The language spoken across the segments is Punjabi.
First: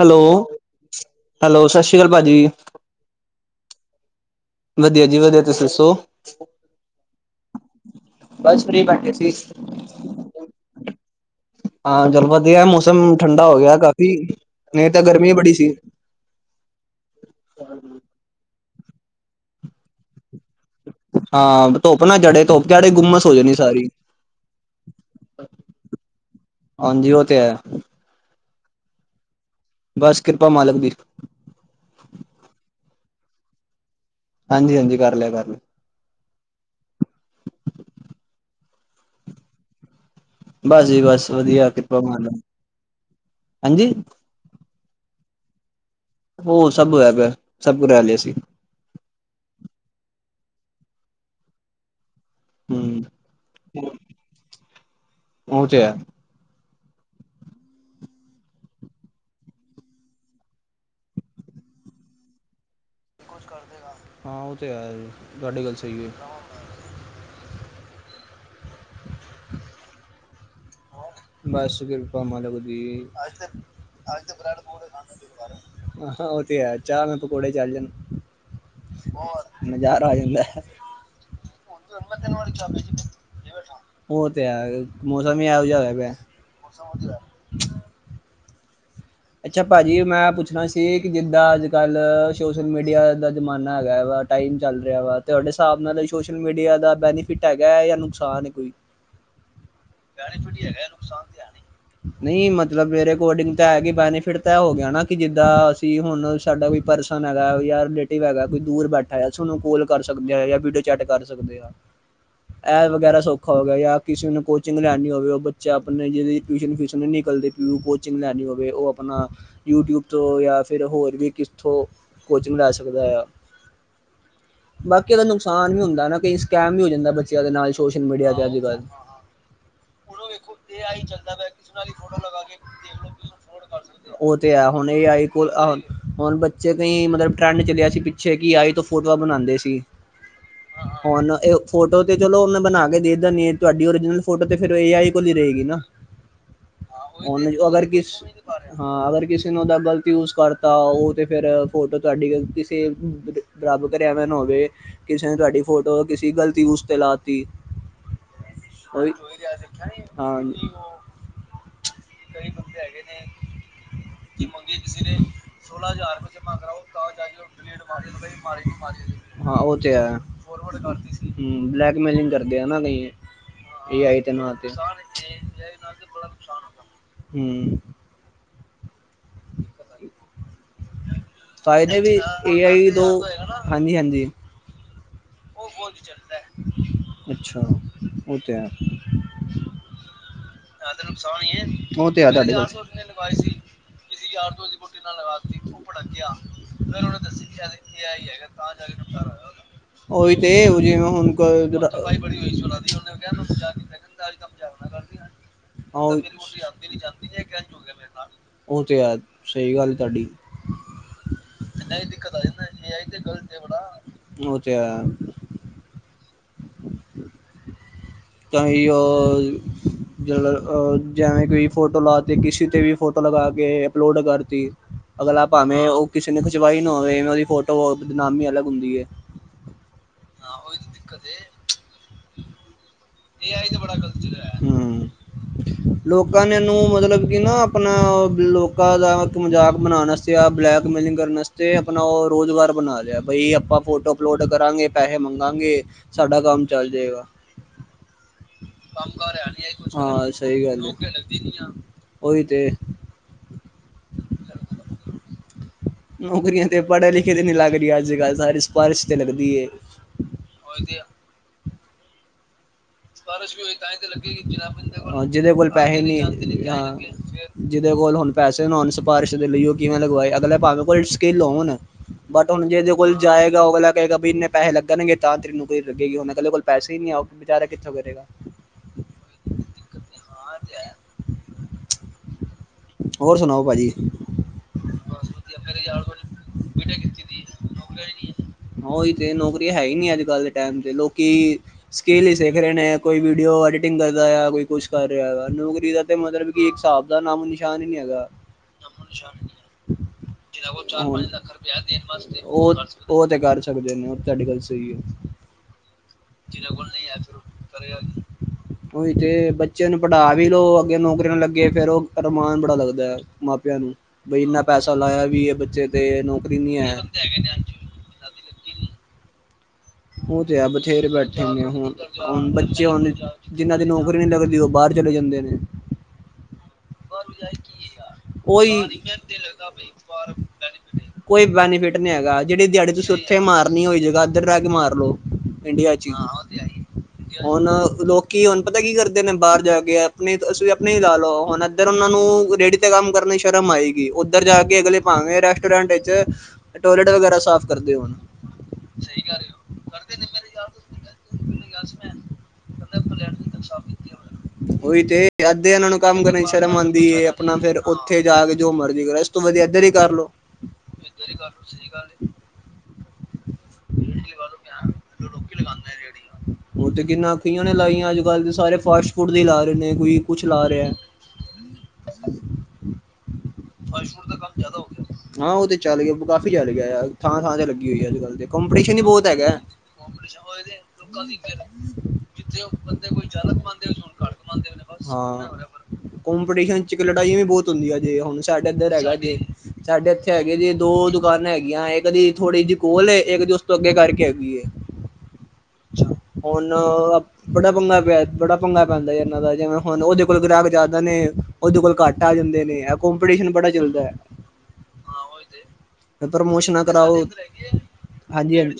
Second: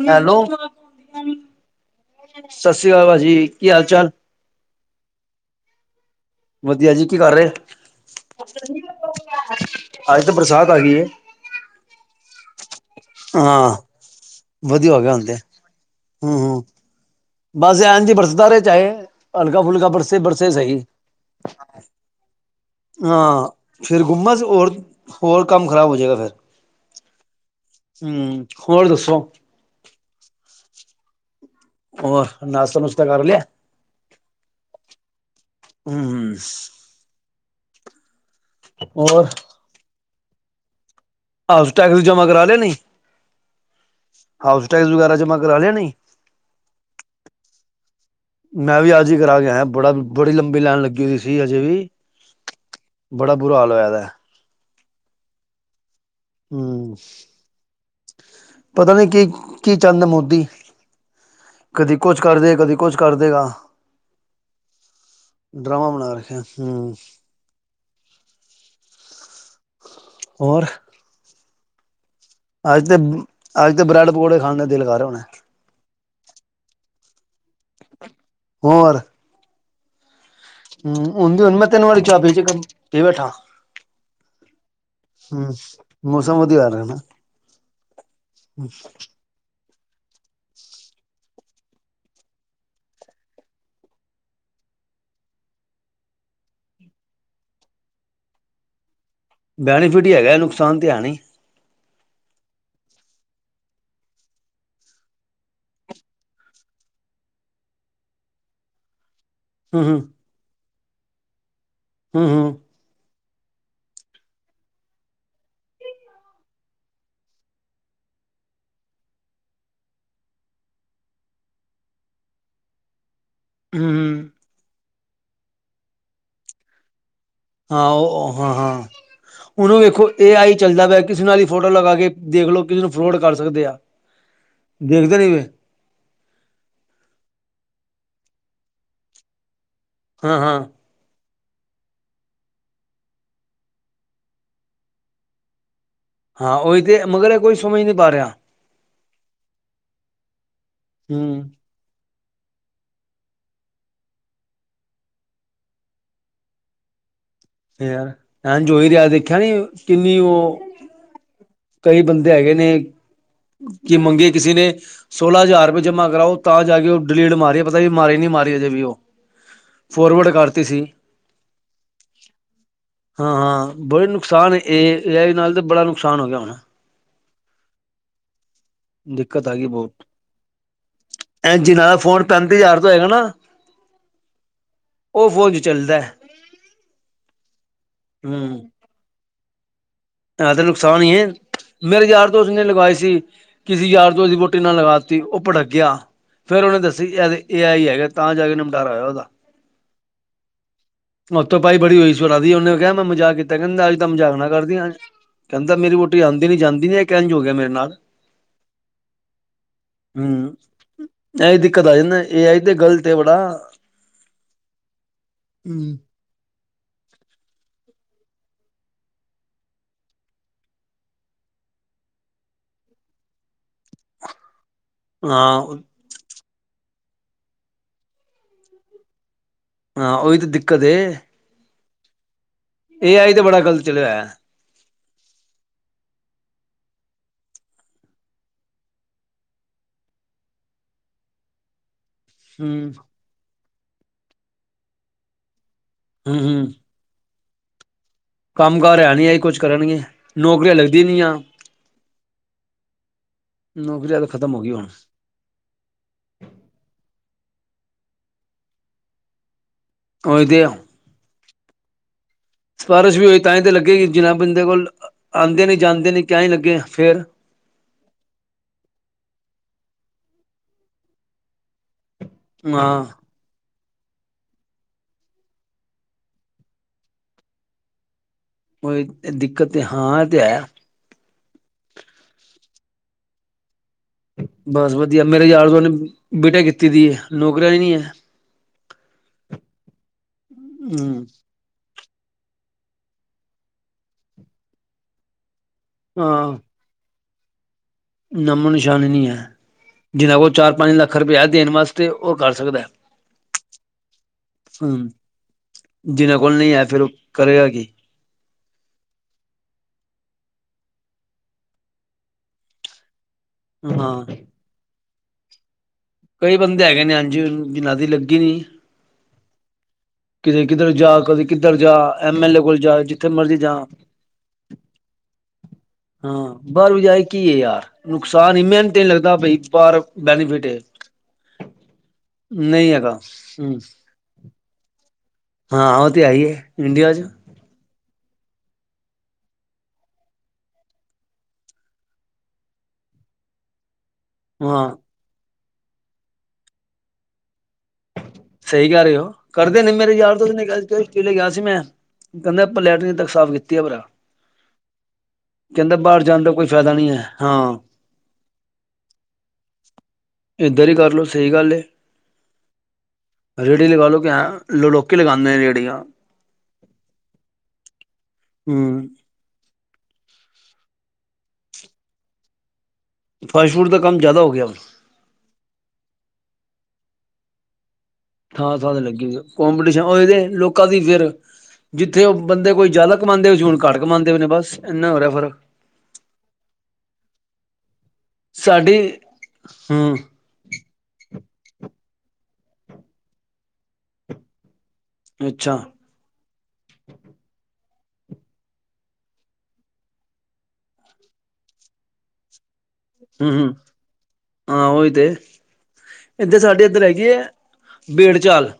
ਹੈਲੋ, ਹੈਲੋ ਸਤਿ ਸ਼੍ਰੀ ਅਕਾਲ ਭਾਜੀ। ਸਤਿ ਸ਼੍ਰੀ ਅਕਾਲ ਜੀ ਕੀ ਹਾਲ ਚਾਲ? ਵਧੀਆ ਜੀ ਵਧੀਆ ਤੁਸੀਂ ਦੱਸੋ? ਵਧੀਆ ਜੀ ਕੀ ਕਰ ਰਹੇ ਬਸ ਫਰੀ ਬੈਠੇ ਸੀ ਅੱਜ ਤਾਂ ਬਰਸਾਤ ਆ ਗਈ। ਹਾਂ, ਚੱਲ ਵਧੀਆ ਮੌਸਮ ਠੰਡਾ ਹੋ ਹਾਂ ਗਿਆ ਕਾਫ਼ੀ ਨਹੀਂ ਵਧੀਆ ਹੋ ਤਾਂ ਗਿਆ ਹੁਣ ਗਰਮੀ ਤੇ ਬੜੀ ਸੀ। ਹੂੰ ਹੂੰ, ਬਸ ਇੰਜ ਈ ਬਰਸਦਾ ਰਹੇ ਚਾਹੇ ਹਲਕਾ ਫੁਲਕਾ ਬਰਸੇ ਬਰਸੇ ਸਹੀ। ਹਾਂ ਧੁੱਪ ਨਾ ਚੜੇ ਧੁੱਪ ਚੜੇ ਗੁੰਮਸ ਹੋ ਹਾਂ ਜਾਣੀ ਸਾਰੀ ਫਿਰ ਗੁਮਸ। ਹੋਰ ਕੰਮ ਖ਼ਰਾਬ ਹੋਏਗਾ ਫੇਰ। ਹਾਂਜੀ, ਓ ਤੇ ਹੈ। ਹੂੰ, ਹੋਰ ਦੱਸੋ? ਬਸ ਕਿਰਪਾ ਮਾਲਕ ਦੀ। ਹੋਰ ਨਾਸਤਾ ਨੁਸਤਾ ਕਰ ਲਿਆ। ਹਾਂਜੀ ਹਾਂਜੀ, ਕਰ ਲਿਆ ਕਰ ਲਿਆ। ਹੂੰ ਹੂੰ, ਹੋਰ ਬਸ ਜੀ, ਬਸ ਵਧੀਆ ਹਾਊਸ ਟੈਕਸ ਕਿਰਪਾ ਜਮਾ ਮਾਲਿਕ ਕਰਾ ਲਿਆ ਨਹੀਂ ਹਾਂਜੀ। ਹਾਊਸ ਟੈਕਸ ਵਗੈਰਾ ਜਮ੍ਹਾਂ ਕਰਾ ਲਿਆ ਨੀ। ਉਹ ਸਭ ਹੋਇਆ ਪਿਆ ਸਭ ਕਰ ਲਿਆ ਸੀ। ਮੈਂ ਵੀ ਅੱਜ ਹੀ ਕਰਾ ਕੇ ਆਇਆ ਬੜਾ ਬੜੀ ਲੰਬੀ ਲਾਈਨ ਲੱਗੀ ਹੋਈ ਸੀ ਅਜੇ ਵੀ। ਬੜਾ ਬੁਰਾ ਹਾਲ ਹੋਇਆ ਇਹਦਾ ਓ ਤੇ ਹੈ। ਹੂੰ, ਪਤਾ ਨੀ ਕੀ ਕੀ ਚਾਂਦਾ ਮੋਦੀ। ਕਦੀ ਕੁਛ ਕਰਦੇ ਕਦੀ ਕੁਛ ਕਰਦੇਗਾ। ਹਾਂ, ਉਹ ਤਾਂ ਹੈ, ਤੁਹਾਡੀ ਗੱਲ ਸਹੀ ਐ। ਹਾਂ, ਹੋਰ, ਬਸ ਕਿਰਪਾ ਮਲਿਕ ਅੱਜ ਤੇ ਦੀ [unintelligible] ਅੱਜ ਤੇ ਬ੍ਰੈਡ ਪਕੌੜੇ ਖਾਣ ਦਾ ਦਿਲ ਕਰ ਹੁਣ ਹਾਂ, ਉਹ ਤੇ ਹੈ ਚਾਹ ਨਾਲ ਪਕੌੜੇ ਚੱਲ ਜਾਣ। ਨਜ਼ਾਰਾ ਆ ਜਾਂਦਾ। ਹੂੰ, ਓਦੋ ਦੀ ਹੁਣ ਮੈਂ ਤਿੰਨ ਵਾਰੀ ਚਾਹ [unintelligible] ਬੈਠਾ ਉਹ ਤੇ ਹੈ ਮੌਸਮ ਹੀ ਹੂੰ, ਇਹੋ ਜਿਹਾ ਹੋਇਆ ਪਿਆ। ਮੌਸਮ ਵਧੀਆ ਹੋਇਆ ਲਗਦਾ। [unintelligible] ਅੱਛਾ ਭਾਜੀ ਮੈਂ ਪੁੱਛਣਾ ਸੀ ਕਿ ਜਿੱਦਾਂ ਅੱਜ ਕੱਲ੍ਹ ਸੋਸ਼ਲ ਮੀਡੀਆ ਦਾ ਜ਼ਮਾਨਾ ਹੈਗਾ ਵਾ। ਟਾਈਮ ਚੱਲ ਰਿਹਾ ਵਾ ਤੁਹਾਡੇ ਹਿਸਾਬ ਨਾਲ ਸੋਸ਼ਲ ਮੀਡੀਆ ਦਾ ਬੈਨੀਫਿਟ ਹੈਗਾ ਜਾਂ ਨੁਕਸਾਨ ਐ ਕੋਈ। ਬੈਨੀਫਿਟ ਹੀ ਹੈਗਾ ਨੁਕਸਾਨ ਤਾਂ ਹੈ ਨੀ। ਨਹੀਂ, ਮਤਲਬ ਮੇਰੇ ਅਕੋਡਿੰਗ ਤਾਂ ਐ ਕੀ ਬੈਨੀਫਿਟ ਤਾਂ ਇਹ ਹੋ ਗਿਆ ਨਾ ਕਿ ਜਿੱਦਾਂ ਅਸੀਂ ਹੁਣ ਸਾਡਾ ਕੋਈ ਪਰਸਨ ਹੈਗਾ ਜਾਂ ਰਿਲੇਟਿਵ ਹੈਗਾ ਕੋਈ ਦੂਰ ਬੈਠੇ। [unintelligible] ਹਮ ਕੋਲ ਹਮ ਕਰ ਸਕਦੇ ਆ ਜਾਂ ਵੀਡੀਓ ਚੈਟ ਕਰ ਸਕਦੇ ਆ। ਹੂੰ, ਹੂੰ ਇਹ ਵਗੈਰਾ ਸੌਖਾ ਹੋ ਗਿਆ ਜਾਂ ਕਿਸੇ ਨੂੰ ਕੋਚਿੰਗ ਲੈਣੀ ਹੋਵੇ ਉਹ ਬੱਚੇ ਆਪਣੇ ਜਿਹਦੀ ਟਿਊਸ਼ਨ ਫੀਸ ਨਿਕਲਦੀ। ਕੋਚਿੰਗ ਲੈਣੀ ਹੋਵੇ ਉਹ ਆਪ ਣਾ ਯੂਟਿਊਬ ਤੋਂ ਜਾਂ ਫਿਰ ਹੋਰ ਵੀ ਕਿਥੋਂ ਕੋਚਿੰਗ ਲੈ ਸਕਦਾ ਆ। ਹੂੰ, ਹੂੰ ਬਾਕੀ ਇਹਦਾ ਨੁਕਸਾਨ ਵੀ ਹੁੰਦਾ ਨਾ ਕਈ ਸਕੈਮ ਵੀ ਹੋ ਜਾਂਦਾ ਬ, ਹਾਂ, ਓ ਹਾਂ ਹਾਂ, ਹੁਣ ਵੇਖੋ ਏ ਆਈ ਚੱਲਦਾ ਪਿਆ ਕਿਸੇ ਨਾਲ ਹੀ। ਫੋਟੋ ਲਗਾ ਕੇ ਦੇਖਲੋ ਕਿਸਨੂੰ ਫਰੋਡ ਕਰ ਸਕਦੇ ਆ। ਉਹ ਤੇ ਹੈ ਹੁਣ ਏ ਦੇਖਦੇ ਆਈ ਨੀ ਵੇ ਕੋਲ। ਹੁਣ ਬੱਚੇ ਕਈ ਮਤਲਬ ਟਰੈਂਡ ਚਲਿਆ ਸੀ ਪਿੱਛੇ ਕਿ ਆਈ ਤੋਂ ਫੋਟੋਆਂ ਬਣਾਉਂਦੇ ਸੀ ਹਾਂ ਹਾਂ, ਹੁਣ ਇਹ ਫੋਟੋ ਤੇ ਚਲੋ ਮੈਂ ਬਣਾ ਕੇ ਦੇ ਦੇਣੀ ਆ ਤੁਹਾਡੀ ਓਰਜਨਲ ਫੋਟੋ ਤੇ ਫਿਰ ਏ ਆਈ ਕੋਲ ਹੀ ਰਹੇਗੀ ਨਾ। ਹਾਂ, ਉਹੀ ਤੇ ਮਗਰ ਇਹ ਹੁਣ ਕੋਈ ਸਮਝ ਅਗਰ ਨਹੀਂ ਪਾ ਕਿਸ ਰਿਹਾ। ਹਾਂ, ਅਗਰ ਕਿਸੇ ਨੇ ਉਹਦਾ ਗ਼ਲਤ ਯੂਜ ਕਰਤਾ ਉਹ ਤੇ ਫੇਰ ਹਮ ਫੋਟੋ ਤੁਹਾਡੀ ਗਲਤੀ ਸੀ ਰੱਬ ਕਰਕੇ ਐਵੇਂ ਨਾ ਹੋਵੇ। ਕਿਸੇ ਨੇ ਤੁਹਾਡੀ ਫੋਟੋ ਕਿਸੇ ਗਲਤ ਯੂਜ ਤੇ ਲਾ ਤੀ। ਯਾਰ ਐ ਜੋਈ ਰਿਹਾ ਦੇਖਿਆ, ਨੀ ਕਿੰਨੀ ਹਾਂ ਉਹ ਕਈ ਬੰਦੇ ਹੈਗੇ ਨੇ, ਕਿ ਮੰਗੀ ਕਿਸੇ ਨੇ ਸੋਲਾਂ ਹਜ਼ਾਰ ਰੁਪਏ ਜਮਾ ਕਰਾਓ, ਤਾਂ ਜਾ ਕੇ ਉਹ ਡਿਲੀਟ ਮਾਰੀ ਹੈ, ਪਤਾ ਵੀ ਮਾਰੀ ਨੀ ਮਾਰੀ ਅਜੇ ਵੀ ਉਹ ਹਾਂ ਉਹ ਤੇ ਹੈ, ਫੋਰਵਰਡ ਕਰਤੀ ਸੀ ਬਲੈਕਮੇਲਿੰਗ ਕਰਦੇ ਆ ਨਾ ਕਈ। ਹਾਂ ਹਾਂ, ਏ ਬੜੇ ਆਈ ਦੇ ਨਾਂ ਨੁਕਸਾਨ ਤੇ ਏ ਆਈ ਨਾਲ ਤਾਂ ਬੜਾ ਨੁਕਸਾਨ ਹੋ ਗਿਆ ਹੋਣਾ। ਹੂੰ, ਦਿੱਕਤ ਆ ਗਈ ਬਹੁਤ। ਐ ਜਿਨਾਂ ਦਾ ਫਾਇਦੇ ਵੀ ਫੋਨ ਪੈਂਤੀ ਏ ਹਜ਼ਾਰ ਤੋਂ ਆਈ ਦੋ ਹੈਗਾ ਨਾ ਹਾਂਜੀ ਹਾਂਜੀ। ਉਹ ਫੋਨ ਚੱਲਦਾ ਅੱਛਾ ਉਹ ਤੇ ਹੈ। ਹੈ ਤੇ ਨੁਕਸਾਨ ਹੀ ਹੈ ਮੇਰੇ ਉਹ ਤੇ ਯਾਰ ਹੈ ਦੋਸਤ ਤੁਹਾਡੇ ਨੇ ਕੋਲ ਲਗਏ ਸੀ ਕਿਸੇ ਯਾਰ ਦੋਸਤ ਦੀ ਵਹੁਟੀ ਨਾਲ ਲਗਾ ਉਹ ਭੜਕਿਆ ਫੇਰ ਉਹਨੇ ਦੱਸੀ ਇਹਦੇ ਏ ਆਈ ਹੈਗਾ ਤਾਂ ਜਾ ਕੇ ਨਿਮਟਾਰਾ ਹੋਇਆ ਉਹਦਾ। ਉਹੀ ਤੇ ਜਿਵੇਂ ਹੁਣ ਹੱਥੋਂ ਪਾਈ ਬੜੀ ਹੋਈ ਸੀ ਉਹਨਾਂ ਦੀ ਓਨੇ ਕਿਹਾ ਮੈਂ ਮਜ਼ਾਕ ਕੀਤਾ ਕਹਿੰਦਾ ਮ ਜਾਗਣਾ ਕਰਦੀਆਂ ਅੱਜ, ਕਹਿੰਦਾ ਮੇਰੀ ਵੋਟੀ ਹਾਂ ਆਦੀ ਨੀ ਜਾਂਦੀ ਨੀ ਇਹ ਕਹਿਣ ਹੋ ਗਿਆ, ਮੇਰੇ ਨਾਲ ਉਹ ਤੇ ਹੈ ਸਹੀ ਗੱਲ ਤੁਹਾਡੀ ਹੂੰ ਐ ਦਿੱਕਤ ਆ ਜਾਂਦਾ, ਐ ਆਈ ਤੇ ਗ਼ਲਤ ਹੈ ਬੜਾ। ਉਹ ਤੇ, ਹੂੰ, ਤਾਂ [unintelligible] ਜੇ ਜਿਵੇਂ ਕੋਈ ਫੋਟੋ ਲਗਾ, ਤੀ ਕਿਸੇ ਤੇ ਵੀ ਫੋਟੋ ਲਗਾ ਕੇ ਅਪਲੋਡ ਕਰਤੀ। ਅਗਲਾ ਹਾਂ। ਭਾਵੇਂ ਉਹ ਕਿਸੇ ਨੇ ਖਿਚਵਾਈ ਨਾ ਹੋਵੇ, ਉਹਦੀ ਫੋਟੋ ਬਦਨਾਮੀ ਹੀ ਅਲਗ ਹੁੰਦੀ ਹੈ। ਹਾਂ ਉਈ ਤਾਂ ਦਿੱਕ ਦੇ, ਏ ਆਈ ਤੇ ਬੜਾ ਗਲਤ ਚਲਿਆ ਹੋਇਆ। ਹੂੰ, ਲੋਕਾਂ ਨੇ ਇਹਨੂੰ ਮਤਲਬ ਕਿ, ਨਾ ਆਪਣਾ ਲੋਕਾਂ ਦਾ ਇੱਕ ਮਜ਼ਾਕ ਬਣਾਣ ਆਪ ਬਲੈਕ ਮੇਲਿੰਗ ਕਰਨਾ ਵਾਸਤੇ ਆਪਣਾ ਉਹ ਰੁਜ਼ਗਾਰ ਹੂੰ ਬਣਾ ਲਿਆ, ਬਈ ਆਪਾਂ ਫੋਟੋ ਅਪਲੋਡ ਕਰਾਂਗੇ ਪੈਸੇ ਮੰਗਾਂਗੇ। ਹੂੰ। ਸਾਡਾ ਕੰਮ ਹੂੰ ਚੱਲ ਜਾਏਗਾ। ਕੰਮ ਕਾਰ ਹੈ ਨੀ, ਆਸੀਂ ਕੁਛ ਕਰਨਗੇ ਹਾਂ ਸਹੀ ਨੌਕਰੀਆਂ ਗੱਲ ਲੱਗਦੀ ਨੀ ਆ। ਹੈ। ਉਹੀ ਤੇ ਨੌਕਰੀ ਤਾਂ ਖਤਮ ਹੋ ਗਈ ਹੁਣ ਨੌਕਰੀਆਂ ਤੇ ਪੜ੍ਹੇ ਲਿਖੇ, ਤੇ ਨੀ ਲੱਗ ਰਹੀ ਅੱਜ-ਕੱਲ ਸ ਸਿਫਾਰਸ਼ ਤੇ ਲੱਗਦੀ ਐ। ਹੋਈ ਦੇ, ਵਧੀਆ, ਸਿਫਾਰਸ਼ ਹੋਈ ਸਾਰਸ਼ ਵੀ ਤੇ ਹੋਏ ਤਾਂ ਹੀ ਜਿਨਾ ਲੱਗੇਗੀ, ਜੀ ਬੰਦੇ ਕੋਲ ਬੰਦਾ ਜਿਹਦੇ ਆਂਦੇ ਕੋਲ ਪੈਸੇ ਜਾਂਦੇ ਨੀ ਕਿਆ ਹੀ ਲੱਗੇ ਆਦੇ, ਫੇਰ ਜਿਹਦੇ ਕੋਲ ਹੁਣ ਪੈਸੇ ਨਾਲ ਸਿਫਾਰਿਸ਼ ਦੇ ਲਈ ਉਹ ਕਿਵੇਂ, ਲਗਵਾਏ ਅਗਲੇ ਪਾਵੇ ਕੋਲ ਸਕਿੱਲੋ ਹੋਣ ਬਟ ਹੁਣ ਜੇ ਇਹਦੇ ਹਾਂ ਕੋਲ ਜਾਏਗਾ ਉਹ ਵਾਲਾ ਕਹੇਗਾ, ਵੀ ਇੰਨੇ ਪੈਸੇ ਲੱਣਗੇ ਤਾਂ ਤੇਰੀ ਨੌਕਰੀ ਲੱਗੇਗੀ, ਹੁਣ ਕਦੇ ਕੋਲ ਪੈਸੇ ਨਹੀਂ ਆ ਉਹ ਵਿਚਾਰੇ ਕਿੱਥੋਂ ਕਰੇਗਾ। ਕੋ ਦਿੱਕਤ ਤਾਂ ਹਾਂ ਤਾਂ ਹੈ। ਹੋਰ ਸੁਣਾਓ ਭਾਜੀ? ਬਸ ਵਧੀਆ ਮੇਰੇ ਯਾਦ ਉਹਨੇ ਬੇਟੇ ਕੀਤੀ ਦੀ ਨੌਕਰੀਆ ਨੀ ਹੈ। ਉਹੀ ਤੇ ਨੌਕਰੀ ਹੈ, ਹੀ ਨੀ ਅੱਜ-ਕੱਲ ਦੇ ਟਾਈਮ ਤੇ ਹਮ ਲੋਕੀ। ਸਕਿੱਲ ਹੀ ਸਿੱਖ ਰਹੇ ਨੇ, ਆ ਕੋਈ ਵੀਡੀਓ ਐਡੀਟਿੰਗ ਕਰਦਾ ਆ ਕੋਈ ਕੁਛ ਕਰ ਰਿਹਾ ਵਾ ਨੌਕਰੀ ਦਾ। ਤੇ ਮਤਲਬ ਹਾਂ ਕਿ ਇੱਕ ਹਿਸਾਬ ਦਾ ਨਾਮ ਨਿਸ਼ਾਨ ਹੀ ਐ। ਨਾਮੋ ਨਿਸ਼ਾਨ ਨਹੀਂ ਹੈ। ਜਿਨਾਂ ਕੋਲ ਚਾਰ ਪੰਜ ਰੁਪਇਆ ਲੱਖ ਰੁਪ ਦੇਣ ਵਾਸਤੇ ਕਰ ਉਹ ਸਕਦਾ ਉਹ ਤੇ ਕਰ ਸਕਦੇ ਨੇ, ਤੁਹਾਡੀ ਗੱਲ ਸਹੀ ਐ। ਜਿਨਾਂ ਕੋਲ ਨਹੀਂ ਹੈ ਫਿਰ ਕਰੇਗਾ ਕਰਿਆ। [unintelligible] ਉਹੀ ਤੇ ਬੱਚਿਆਂ ਨੂੰ ਪੜ੍ਹਾ ਵੀ ਲੋਓ, ਅੱਗੇ ਨੌਕਰੀ ਨਾਲ ਲੱਗੇ ਫੇਰ ਉਹ ਅਮਾਨ ਬੜਾ ਲੱਗਦਾ। ਮਾਪਿਆਂ ਨੂੰ ਹਾਂ ਬਈ ਇੰਨਾ ਪੈਸਾ ਲਾਇਆ, ਵੀ ਇਹ ਬੱਚੇ ਤੇ ਨੌਕਰੀ ਨੀ ਹੈ। ਨਦੀ ਲੱਗੀ ਨੀ, ਉਹ ਤੇ ਕਿਤੇ ਹੈ ਕਿੱਧਰ ਬਥੇਰੇ ਜਾ ਬੈਠੇ ਕਦੇ ਨੇ ਕਿੱਧਰ, ਹੁਣ ਜਾ ਐਮ ਐਲ ਏ ਕੋਲ ਜਾ ਜਿੱਥੇ ਮਰਜ਼ੀ ਜਾ, ਰੀ ਨੀ ਲੱਗਦੀ ਉਹ ਬਾਹਰ ਚਲੇ ਜਾਂਦੇ ਨੇ, ਹਾਂ ਬਾਹਰ ਵੀ ਜਾਏ ਕੀ ਹੈ ਯਾਰ [unintelligible] ਨੁਕਸਾਨ ਹੀ ਮਿਹਨਤ ਨਹੀਂ ਲੱਗਦਾ ਬਈ ਬਾਹਰ ਬੈਨੀਫਿਟ ਹੈ ਕੋਈ ਬੈਨੀਫਿਟ ਨਹੀਂ ਹੈਗਾ, ਜਿਹੜੀ ਦਿਹਾੜੀ ਨਹੀਂ ਤੁਸੀਂ ਹੈਗਾ ਉੱਥੇ ਹਮ ਮਾਰਨੀ ਹੋਈ ਜਗ੍ਹਾ ਇੱਧਰ ਜਾ ਕੇ ਮਾਰ ਲੋੋ। ਇੰਡੀਆ ਚ ਉਹ ਹੀ ਤੇ ਹਾਂ ਹੈ ਆ। ਹੈ ਇੰਡੀਆ ਚ ਹੁਣ ਲੋਕੀ ਹੁਣ ਪਤਾ ਕੀ ਕਰਦੇ ਨੇ, ਬਾਹਰ ਜਾ ਕੇ ਆਪਣੇ ਤੁਸੀਂ ਆਪਣੇ ਹੀ ਲਾ ਲਓ ਹੁਣ ਇੱਧਰ ਉਹਨਾਂ ਨੂੰ ਰੇਡੀ ਕੰਮ ਕਰਨੀ ਸ਼ਰਮ ਆਏਗੀ। ਉੱਧਰ ਜਾ ਕੇ ਹਾਂ ਅਗਲੇ ਪਾਵੇਂ ਰੈਸਟੋਰੈਂਟ ਵਿੱਚ ਟੋਇਲਟ ਵਗੈਰਾ ਸਾਫ਼ ਕਰਦੇ ਹੋਣ ਸਹੀ ਕਹਿ ਰਹੇ ਹੋ ਕਰਦੇ ਨੇ ਮੇਰੇ ਯਾਰ ਦੋਸਤ ਨੇ ਕਿਹਾ [unintelligible] ਪਲੇ ਗਿਆ ਸੀ ਮੈਂ ਕਹਿੰਦੇ ਅਪਾ ਲਤ੍ਰਿਨ ਤੱਕ ਸਾਫ਼ ਕੀਤੀ ਹੈ ਭਰਾ ਉਹੀ ਤੇ ਇਧੇ ਇਹਨਾਂ ਕਹਿੰਦਾ ਨੂੰ ਕੰਮ ਬਾਹਰ ਜਾਣ ਕਰਨ ਦਾ ਕੋਈ ਸ਼ਰਮ ਫਾਇਦਾ ਆਉਂਦੀ ਨਹੀਂ ਹੈ ਏ ਆਪਣਾ ਫੇਰ ਹਾਂ ਉੱਥੇ ਜਾ ਕੇ ਜੋ ਮਰਜ਼ੀ ਕਰੈ ਓਹ ਇੱਧਰ ਹੀ ਕਰ ਲਓ ਇੱਧਰ ਹੀ ਕਰ ਲਓ ਸਹੀ ਗੱਲ ਏ ਰੇੜੀ ਲਗਾ ਲੋ‌ ਕਿਹਾ ਲੋਕੀ ਲੈਂਦੇ ਅ ਰੇੜੀਅ ਉਥੇ ਕਿੰਨਾ ਅਆਂ ਨੇ ਲਾਈਆਂ ਅੱਜ ਕੱਲ ਤੇ ਸਾਰੇ ਹੂੰ ਫਾਸਟ ਫੂ ਲਾ ਰਹੇ ਨੇ ਕੋਈ ਕੁਛ ਲਾ ਰਿਹਾ ਫਰਾਈ ਫੂਡ ਦਾ ਕੰਮ ਜ਼ਿਆਦਾ ਹੋ ਗਿਆੁਣ ਹਾਂ ਉਹ ਤੇ ਚੱਲ ਗਿਆ ਕਾਫੀ ਚੱਲ ਗਿਆ ਥਾਂ ਥਾਂ ਤੇ ਲੱਗੀ ਹੋਈ ਆ ਅੱਜ ਕੱਲ੍ਹ ਤੇ ਕੰਪੀਟੀਸ਼ਨ ਵੀ ਬਹੁਤ ਹੈਗਾ ਕੰਪੀਟੀਸ਼ਨ ਹੋਏ ਲੋਕਾਂ ਦੀ ਫਿਰ ਜਿੱਥੇ ਉਹ ਬੰਦੇ ਕੋਈ ਜ਼ਿਆਦਾ ਕਮਾਂਦੇ ਹੁਣ ਘੱਟ ਕਮਾਉਂਦੇ ਹੋ ਬਸ ਐਨਾ ਹੋਰ ਹੈ ਫਰਕ ਕੋਂਪੀਟੀਸ਼ਨ ਚ ਲੜਾਈਆਂ ਵੀ ਬਹੁਤ ਹੁੰਦੀਆਂ ਜੇ ਹੁਣ ਸਾਡੇ ਇੱਧਰ ਸਾਡੀ ਹੈਗਾ ਜੇ ਸਾਡੇ ਹੂੰ ਇੱਥੇ ਹੈ ਤੇ ਦੋ ਦੁਕਾਨਾਂ ਹੈਗੀਆਂ ਇੱਕਦੀ ਥੋੜੀ ਜਿਹੀ ਕੋਲ ਇੱਕ ਦੀ ਉਸ ਤੋਂ ਅੱਗੇ ਕਰਕੇ ਹੈਗੀ ਏ ਅੱਛਾ ਹੁਣ ਬੜਾ ਪੰਗਾ ਪਿਆ ਬੜਾ ਪੰਗਾ ਪੈਂਦਾ ਹੈ ਇਹਨਾਂ ਦਾ ਜਿਵੇਂ ਹੁਣ ਉਹਦੇ ਕੋਲ ਗ੍ਰਾਹਕ ਜ਼ਿਆਦਾ ਨੇ ਓਦੇ ਕੋਲ ਘੱਟ ਆ ਜਾਂਦੇ ਨੇਇਹ ਕੰਪਿਟੀਸ਼ਨ ਬੜਾ ਹੂੰ ਚਲਦਾ ਏ ਹਾਂ ਉਹੀ ਤੇ ਏਦਰ ਇੱਧਰ ਪ੍ਰਮੋਸ਼ਨਾਂ ਸਾਡੇ ਇੱਧਰ ਕਰਾਓ ਹੈਗੀ ਹੈ ਬੇੜ ਹਾਂਜੀ ਚਾਲ ਹਾਂਜੀ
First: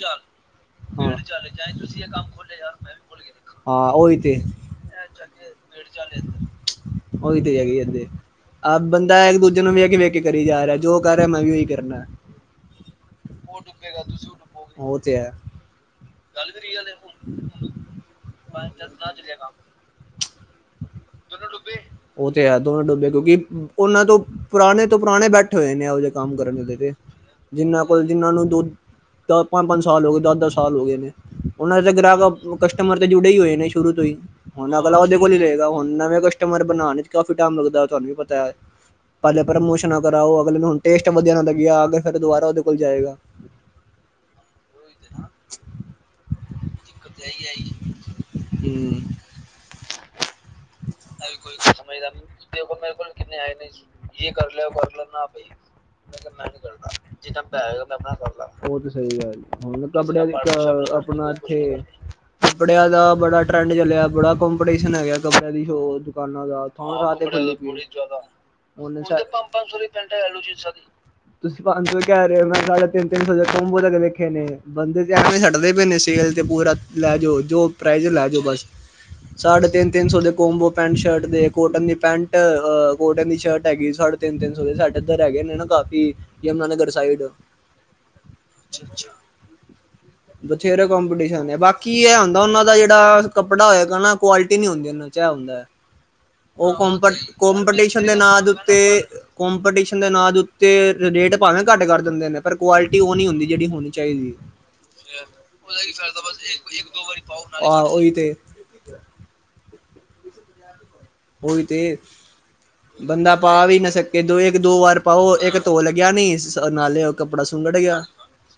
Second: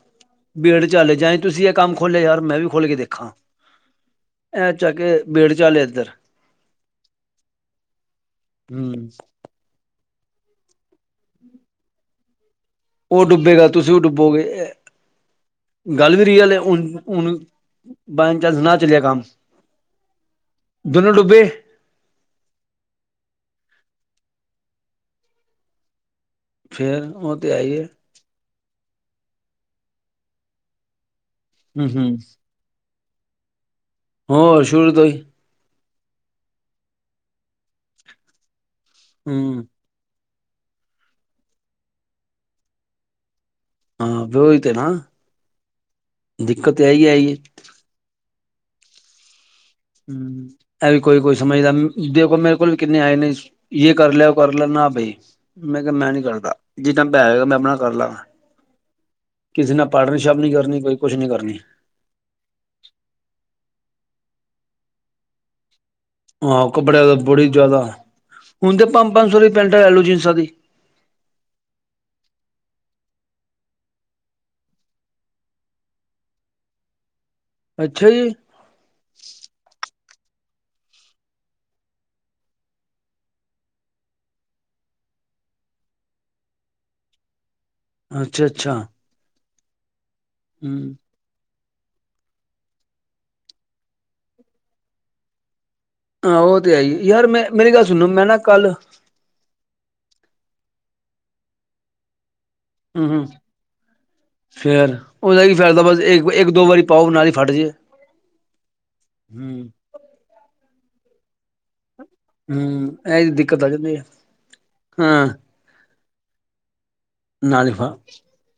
ਬੇੜ ਚਾਲ ਹੈ ਜਾਂ ਚਾਲਜਾਏ ਤੁਸੀਂ ਇਹ ਕੰਮ ਯਾਰ ਵੀ ਖੋਲਿਆ ਮੈਂ ਵੀੋ ਖੋਲ ਲੀਆਦੇਖੋ ਹਾਂ ਉਹੀ ਤੇ ਗੇ ਬੇੜ ਚਾਲੇ ਏ ਇੱਧਰ ਉਹੀ ਤੇ ਹੈਗੀ ਏ ਇਥੇ ਏ ਹਮ ਬੰਦਾ ਇੱਕ ਦੂਜੇ ਨੂੰ ਵੀ ਕੇ ਵੇਖ ਕੇ ਕਰੀ ਜਾ ਰਿਹਾ ਜੋ ਕਰ ਰਿਹਾ ਮੈਂ ਵੀ ਓਹੀ ਕਰਨਆ ਉਹ ਡੁੱਬੇਗਾੱਲ ਤੁਸੀਂ ਉਹ ਡੁੱਬੋਗੇ ਇਹ ਇਹ ਤੇ ਹੈ ਗੱਲ ਵੀ ਰਹੀ ਅਲੇ ਹੁ ਹੁਣ ਬ ਚਾਂਸ ਨਾ ਚੱਲਿਆ ਕੰਮ ਦੋਨੋ ਡੁੱਬੇ ਉਹ ਤੇ ਹੈ ਦੋਨ ਡੁੱਬੇ ਕਿਉਂਕਿ ਉਹਨਾਂ ਤੋਂ ਪੁਰਾਣੇ ਤੋਂ ਪੁਰਾਣੇ ਬੈਠੇ ਹੋਏ ਨੇ ਇਹੋ ਜਿਹੇ ਕੰਮ ਕਰਨ ਦੇ ਫੇਰ ਉਹ ਤੇ ਹੈ ਹੀ ਜਿੰਨਾ ਹੈ ਕੋਲ ਜਿਨਾਂ ਨੂੰ ਦੋ ਦ ਪੰਜ ਪੰਜ ਸਾਲ ਹੋ ਗਏ ਦਸ ਦਸ ਸਾਲ ਹੋ ਗਏ ਨੇ ਉਹਨਾਂ ਹਮ ਦੇ ਹਮ ਗ੍ਰਾਹਕ ਕਸਟਮਰ ਤੇ ਜੁੜੇ ਹੀ ਹੋਏ ਨੇ ਸ਼ੁਰੂ ਤੋਂ ਹੀ ਹੋਰ ਹੁਣ ਸ਼ੁਰੂ ਅਗਲਾ ਤੋਂ ਉਹਦੇ ਕੋਲ ਹੀ ਰਹੇਗਾ ਹੁ ਨਵੇਂ ਕਸਟਮਰ ਬਣਾਉਣ ਚ ਕਾਫੀ ਟਾਈਮ ਲੱਗਦਾ ਤੁਹਾਨੂੰ ਵੀ ਪਤਾ ਹੈ ਪਹਿਲੇ ਪਹਿਲੇ ਹਮ ਮੁਸ਼ਕਿਲ ਨਾ ਕਰਾਓ ਅਗਲੇ ਹੁਣ ਟੇਸਟ ਵਧੀਆ ਨਾ ਲੱਗਿਆ ਅਗ ਫਿਰ ਦੁਾਰਾ ਉਹਦੇ ਕੋਲ ਜਾਏਗਾ ਹਾਂ ਵਿਓਹੀ ਤੇ ਨਾ ਦਿੱਕਤ ਏ ਹੀ ਆਈ ਏ ਹਮ [unintelligible] ਹਮ [unintelligible] ਇਹ ਵੀ ਕੋਈ ਕੋਈ ਸਮਝਦਾ ਦੇਖੋ ਮੇਰੇ ਕੋਲ ਵੀ ਕਿੰਨੇ ਆਏ ਨੇ ਯ ਕਰ ਲਿਆ ਉਹ ਕਰ ਲੈ ਨਾ ਬਾਈ ਮੈਂ ਕਿਹਾ ਮੈਂ ਨੀ ਕਰਦਾ ਜਿੱਦਨਾ ਪੈ ਹੋਗਾ ਮੈਂ ਆਪਣਾ ਕਰ ਲਾਂ ਉਹ ਤਾਂ ਸਹੀ ਗੱਲ ਕਿਸੇ ਹੁਣ ਨਾਲ ਕੱਪੜਿਆਂ ਦੀ ਪਾਰਟਨਸੀਪ ਨੀ ਕਰਨੀ ਕ- ਕੋਈ ਕੁਛ ਨੀ ਆਪਣਾ ਕਰਨੀ ਇੱਥੇ ਕੱਪੜਿਆਂ ਦਾ ਬੜਾ ਟਰੈਂਡ ਚੱਲਿਆ ਬੜਾ ਕੰਪੀਟੀਸ਼ਨ ਹੈ ਗਿਆ ਕੱਪੜਿਆਂ ਦੀ ਸ਼ੋ ਨਾਲ ਆਹੋ ਇਥੋਂ ਕੱਪੜਿਆਂ ਦਾ ਇਹ ਬੜੀ ਦੇਖ ਜ਼ਿਆਦਾ ਪੂਰੀ ਛੋਲੇ ਹੁਣ ਤਾਂ ਪੰਜ ਪੰਜ ਸੌ ਦੀ ਪੈਟਾ ਲੈਲੋ ਜੀਨਸਾਂ ਦੀ ਤੁਸੀਂ ਪੰਜ ਸੌ ਕਹਿ ਰਹੇ ਹੋ ਮੈਂ ਸਾਡੇ ਤਿੰਨ ਤਿੰਨ ਸੌ ਕਬੋ ਤ ਦੇੇਖੇ ਨੇ ਬੰਦੇ ਤੇ ਐਵੇਂ ਛੱਡਦੇ ਪਏ ਨੇ ਸੇਲ ਤੇ ਪੂਰਾ। ਲੈ ਜਾਓ ਜੋ ਪ੍ਰਾਈਜ਼ ਅੱਛਾ ਲੈ ਜੀ ਜਾਓ ਬਸ ਸਾਢੇ ਤਿੰਨ ਤਿੰਨ ਸੌ ਦੇ ਕੋਮਬੋ ਪੈਂਟ ਸ਼ਰਟ ਦੇ ਕੋਟਨ ਦੀ ਪੈਂਟਹ ਕੋਟਨ ਦੀ ਸ਼ਰਟ ਹੈਗੀ ਸਾਡੇ ਤਿੰਨ ਸੌ ਤਿੰਨ ਤਿੰਨ ਸੋ ਦੇ ਸਾਡੇ ਇੱਧਰ ਹਿਗੇ ਨੇ ਨਾ ਕਾਫੀ ਯਮੁਨਾਾਨਗਰ ਸਾਈਡ ਅੱਛਾ ਅੱਛਾ ਬਥੇਰਾ ਹੂੰ ਕਾਂਪਟੀਸ਼ਨ ਹੋਂਦਾ ਹੈ ਬਾਕੀ ਇਹ ਹੁੰਦਾ ਉਹ ਦਾ ਜਿਹੜਾ ਕੱਪੜਾ ਹੋਏਗਾ ਨਾ ਕੁਆਲਟੀ ਤਿਨ ਹੀ ਹੁੰਦੀ ਨ ਚਾ ਹੁੰਦਾ ਹਾਂ ਉਹ ਤੇ ਹੈ ਹੀ ਯਾਰ ਮੈਂ ਮੇਰੀ ਗੱਲ ਕਪਟੀਸ਼ਨ ਸੁਣੋ ਦੇ ਮੈਂ ਨਾ ਨਾਂ ਦੇ ਕੱਲ ਉੱਤੇ ਕੋਂਪੀਟੀਸ਼ਨ ਦੇ ਅ ਦੇ ਉੱਤੇ ਰੇਟ ਭਾਵੇਂ ਘੱਟ ਕਰ ਦਿੰਦੇ ਨੇ ਪਰ ਕੁਆਲਿਟੀ ਹੂੰ ਉਹ ਹੂੰ ਨੀ ਹੁੰਦੀ ਜਿਹੜੀ ਹੋਣੀ ਚਾਹੀਦੀ ਫੇਰ ਉਹਦਾ ਕੀ ਫਾਇਦਾ ਬਸ ਇੱਕ ਦੋ ਵਾਰੀ ਪਾਓ ਨਾਲ ਹੀ ਫਟ ਜੇ ਹਾਂ, ਉਹੀ ਤੇ। ਹੂੰ, ਉਹੀ ਤੇ ਹੂੰ ਇਹ ਬੰਦਾ ਪਾ ਦਿੱਕਤ ਆ ਵੀ ਨਾ ਜਾਂਦੀ ਹੈ ਸਕੇ ਦੋ ਇੱਕ ਦੋ ਵਾਰ ਹਾਂ ਪਾਓ ਇੱਕ ਧੋ ਲਗਿਆ ਨੀ ਨਾਲੇ ਕੱਪੜਾ ਨਾਲ ਸੁੰਗੜ ਹਾਂ, ਗਿਆ।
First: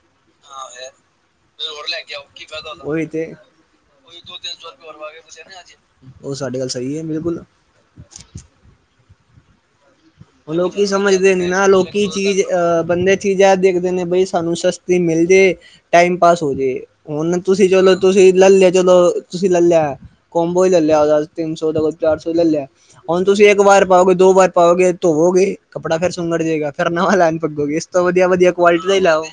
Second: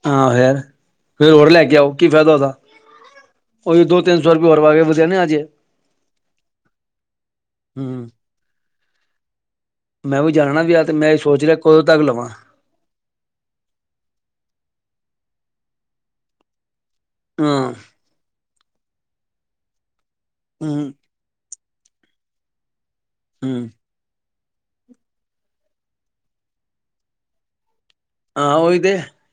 ਫਿਰ ਫਿਰ ਹੋਰ ਲੈ ਕੇ ਆਓ ਕੀ ਫਾਇਦਾ ਉਹਦਾ। ਉਹੀ ਤੇ ਉਹੀ ਦੋ ਤਿੰਨ ਸੌ ਰੁਪਏ ਹੋਰ ਪਾ ਕੇ ਵਧੀਆ ਨੀ ਆਜੇ ਉਹ ਸਾਡੇ ਗੱਲ ਸਹੀ ਐ ਬਿਲਕੁਲ। ਹੂੰ, ਮੈਂ ਵੀ ਜਾਣਾ ਉਹ ਨਾ ਵਿਆਹ ਲੋਕੀ ਤੇ ਮੈਂ ਸਮਝਦੇ ਸੋਚ ਨੀ ਰਿਹਾ ਨਾ ਕਦੋਂ ਤੱਕ ਲੋਕੀ ਲਵਾਂ ਚੀਜ਼ ਅਹ ਬੰਦੇ ਚੀਜ਼ ਐ ਦੇਖਦੇ ਨੇ ਬਈ ਸਾਨੂੰ ਸਸਤੀ ਮਿਲ ਜੇ ਟਾਈਮ ਪਾਸ ਹੋਜੇ। ਹੁਣ ਹਾਂ ਤੁਸੀਂ ਚਲੋ ਤੁਸੀਂ ਲੈ ਲਿਆ ਚਲੋ ਤੁਸੀਂ ਲੈ ਲਿਆ ਕੋਬੋ ਈ ਲੈ ਹੂੰ ਲਿਆ ਉਹਦਾ। ਤਿੰਨ ਸੌ ਦਾ ਕੋ ਚਾਰ ਸੌ ਲੈ ਲਿਆ ਹੁਣ ਤੁਸੀਂ ਇੱਕ ਹੂੰ ਵਾਰ ਪਾਓਗੇ ਦੋ ਵਾਰ ਪਾਓਗੇ। ਧੋਵੋਗੇ ਕੱਪੜਾ ਫਿਰ ਸੁੰਗੜ ਜੇਗਾ ਫਿਰ ਨਵਾਂ ਲੈਣ [unintelligible] ਤੋਂ ਵਧੀਆ-ਵਧੀਆ ਹਾਂ ਉਹੀ ਕਆਲਿਟੀ ਦਾ ਤੇ ਹੀ ਲਓ।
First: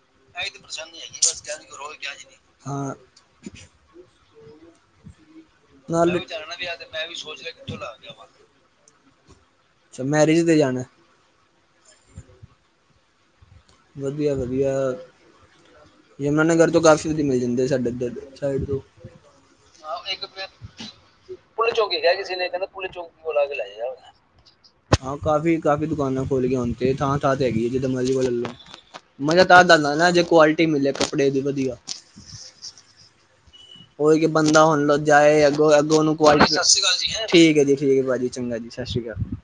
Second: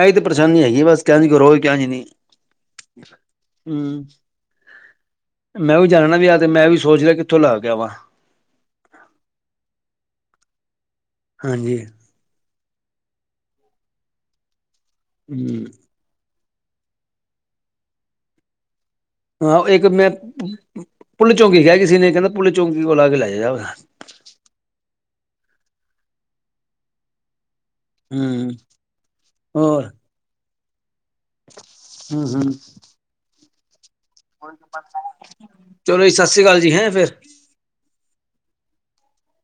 ਇਹੀ ਤੇ ਪਰੇਸ਼ਾਨੀ ਹੈਗੀ ਬਸ ਹਾਂ [unintelligible] ਹੂੰ, ਮੈਂ ਵੀ ਜਾਣਾ ਨਾਲ ਵਿਆਹ ਤੇ ਮੈਂ ਵੀ ਸੋਚ ਰਿਹਾ ਕਿੱਥੋਂ ਲੈ ਕੇ ਆਵਾ। ਅੱਛਾ, ਮੈਰਿਜ ਤੇ ਜਾਣਾ। ਹਾਂਜੀ। ਵਧੀਆ ਵਧੀਆ। ਹੂੰ, ਜਮਨਾ ਨਗਰ ਤੋਂ ਕਾਫੀ ਸੀ ਮਿਲ ਜਾਂਦੇ ਸਾਡੇ ਇੱਧਰ ਸਾਈਡ ਤੋਂ ਹਾਂ, ਇੱਕ ਮੈਂ ਪੁੱਲ ਚੌਂਕੀ ਕਿਹਾ ਕਿਸੇ ਨੇ ਕਹਿੰਦਾ ਪੁੱਲ ਚੌਂਕੀ ਕੋ ਆ ਕੇ ਲੈ ਜਾ। ਹਾਂ, ਕਾਫ਼ੀ-ਕਾਫ਼ੀ ਦੁਕਾਨਾਂ ਖੁੱਲ ਗਈ ਹੁਣ ਤੇ ਥਾਂ-ਥਾਂ ਤੇ ਹੈਗੀ ਐ ਜਿੱਦਾਂ ਮਰਜ਼ੀ ਬਦਲ ਲਓ। ਹਮ ਮੈ ਤਾਂ ਹੋਰ ਦੱਸਦਾ ਹੁਨਾ ਜੇ ਕੁਆਲਿਟੀ ਮਿਲੇ ਕੱਪੜੇ ਦੀ ਵਧੀਆ। ਹੂੰ ਹੂੰ, ਉਹੀ ਕੀ ਬੰਦਾ ਹੁਣ ਜਾਏ ਅੱਗੋਂ ਅੱਗੋਂ ਚਲੋ ਜੀ ਨੂੰ ਸਤਿ ਸ੍ਰੀ ਓਹਨੂੰ ਅਕਾਲ ਜੀ ਹੈਂ ਫਿਰ [unintelligible] ਠੀਕ ਆ ਜੀ ਠੀਕ ਆ, ਭਾਜੀ ਚੰਗਾ ਜੀ ਸਤਿ ਸ਼ੀ ਅਕਾਲ।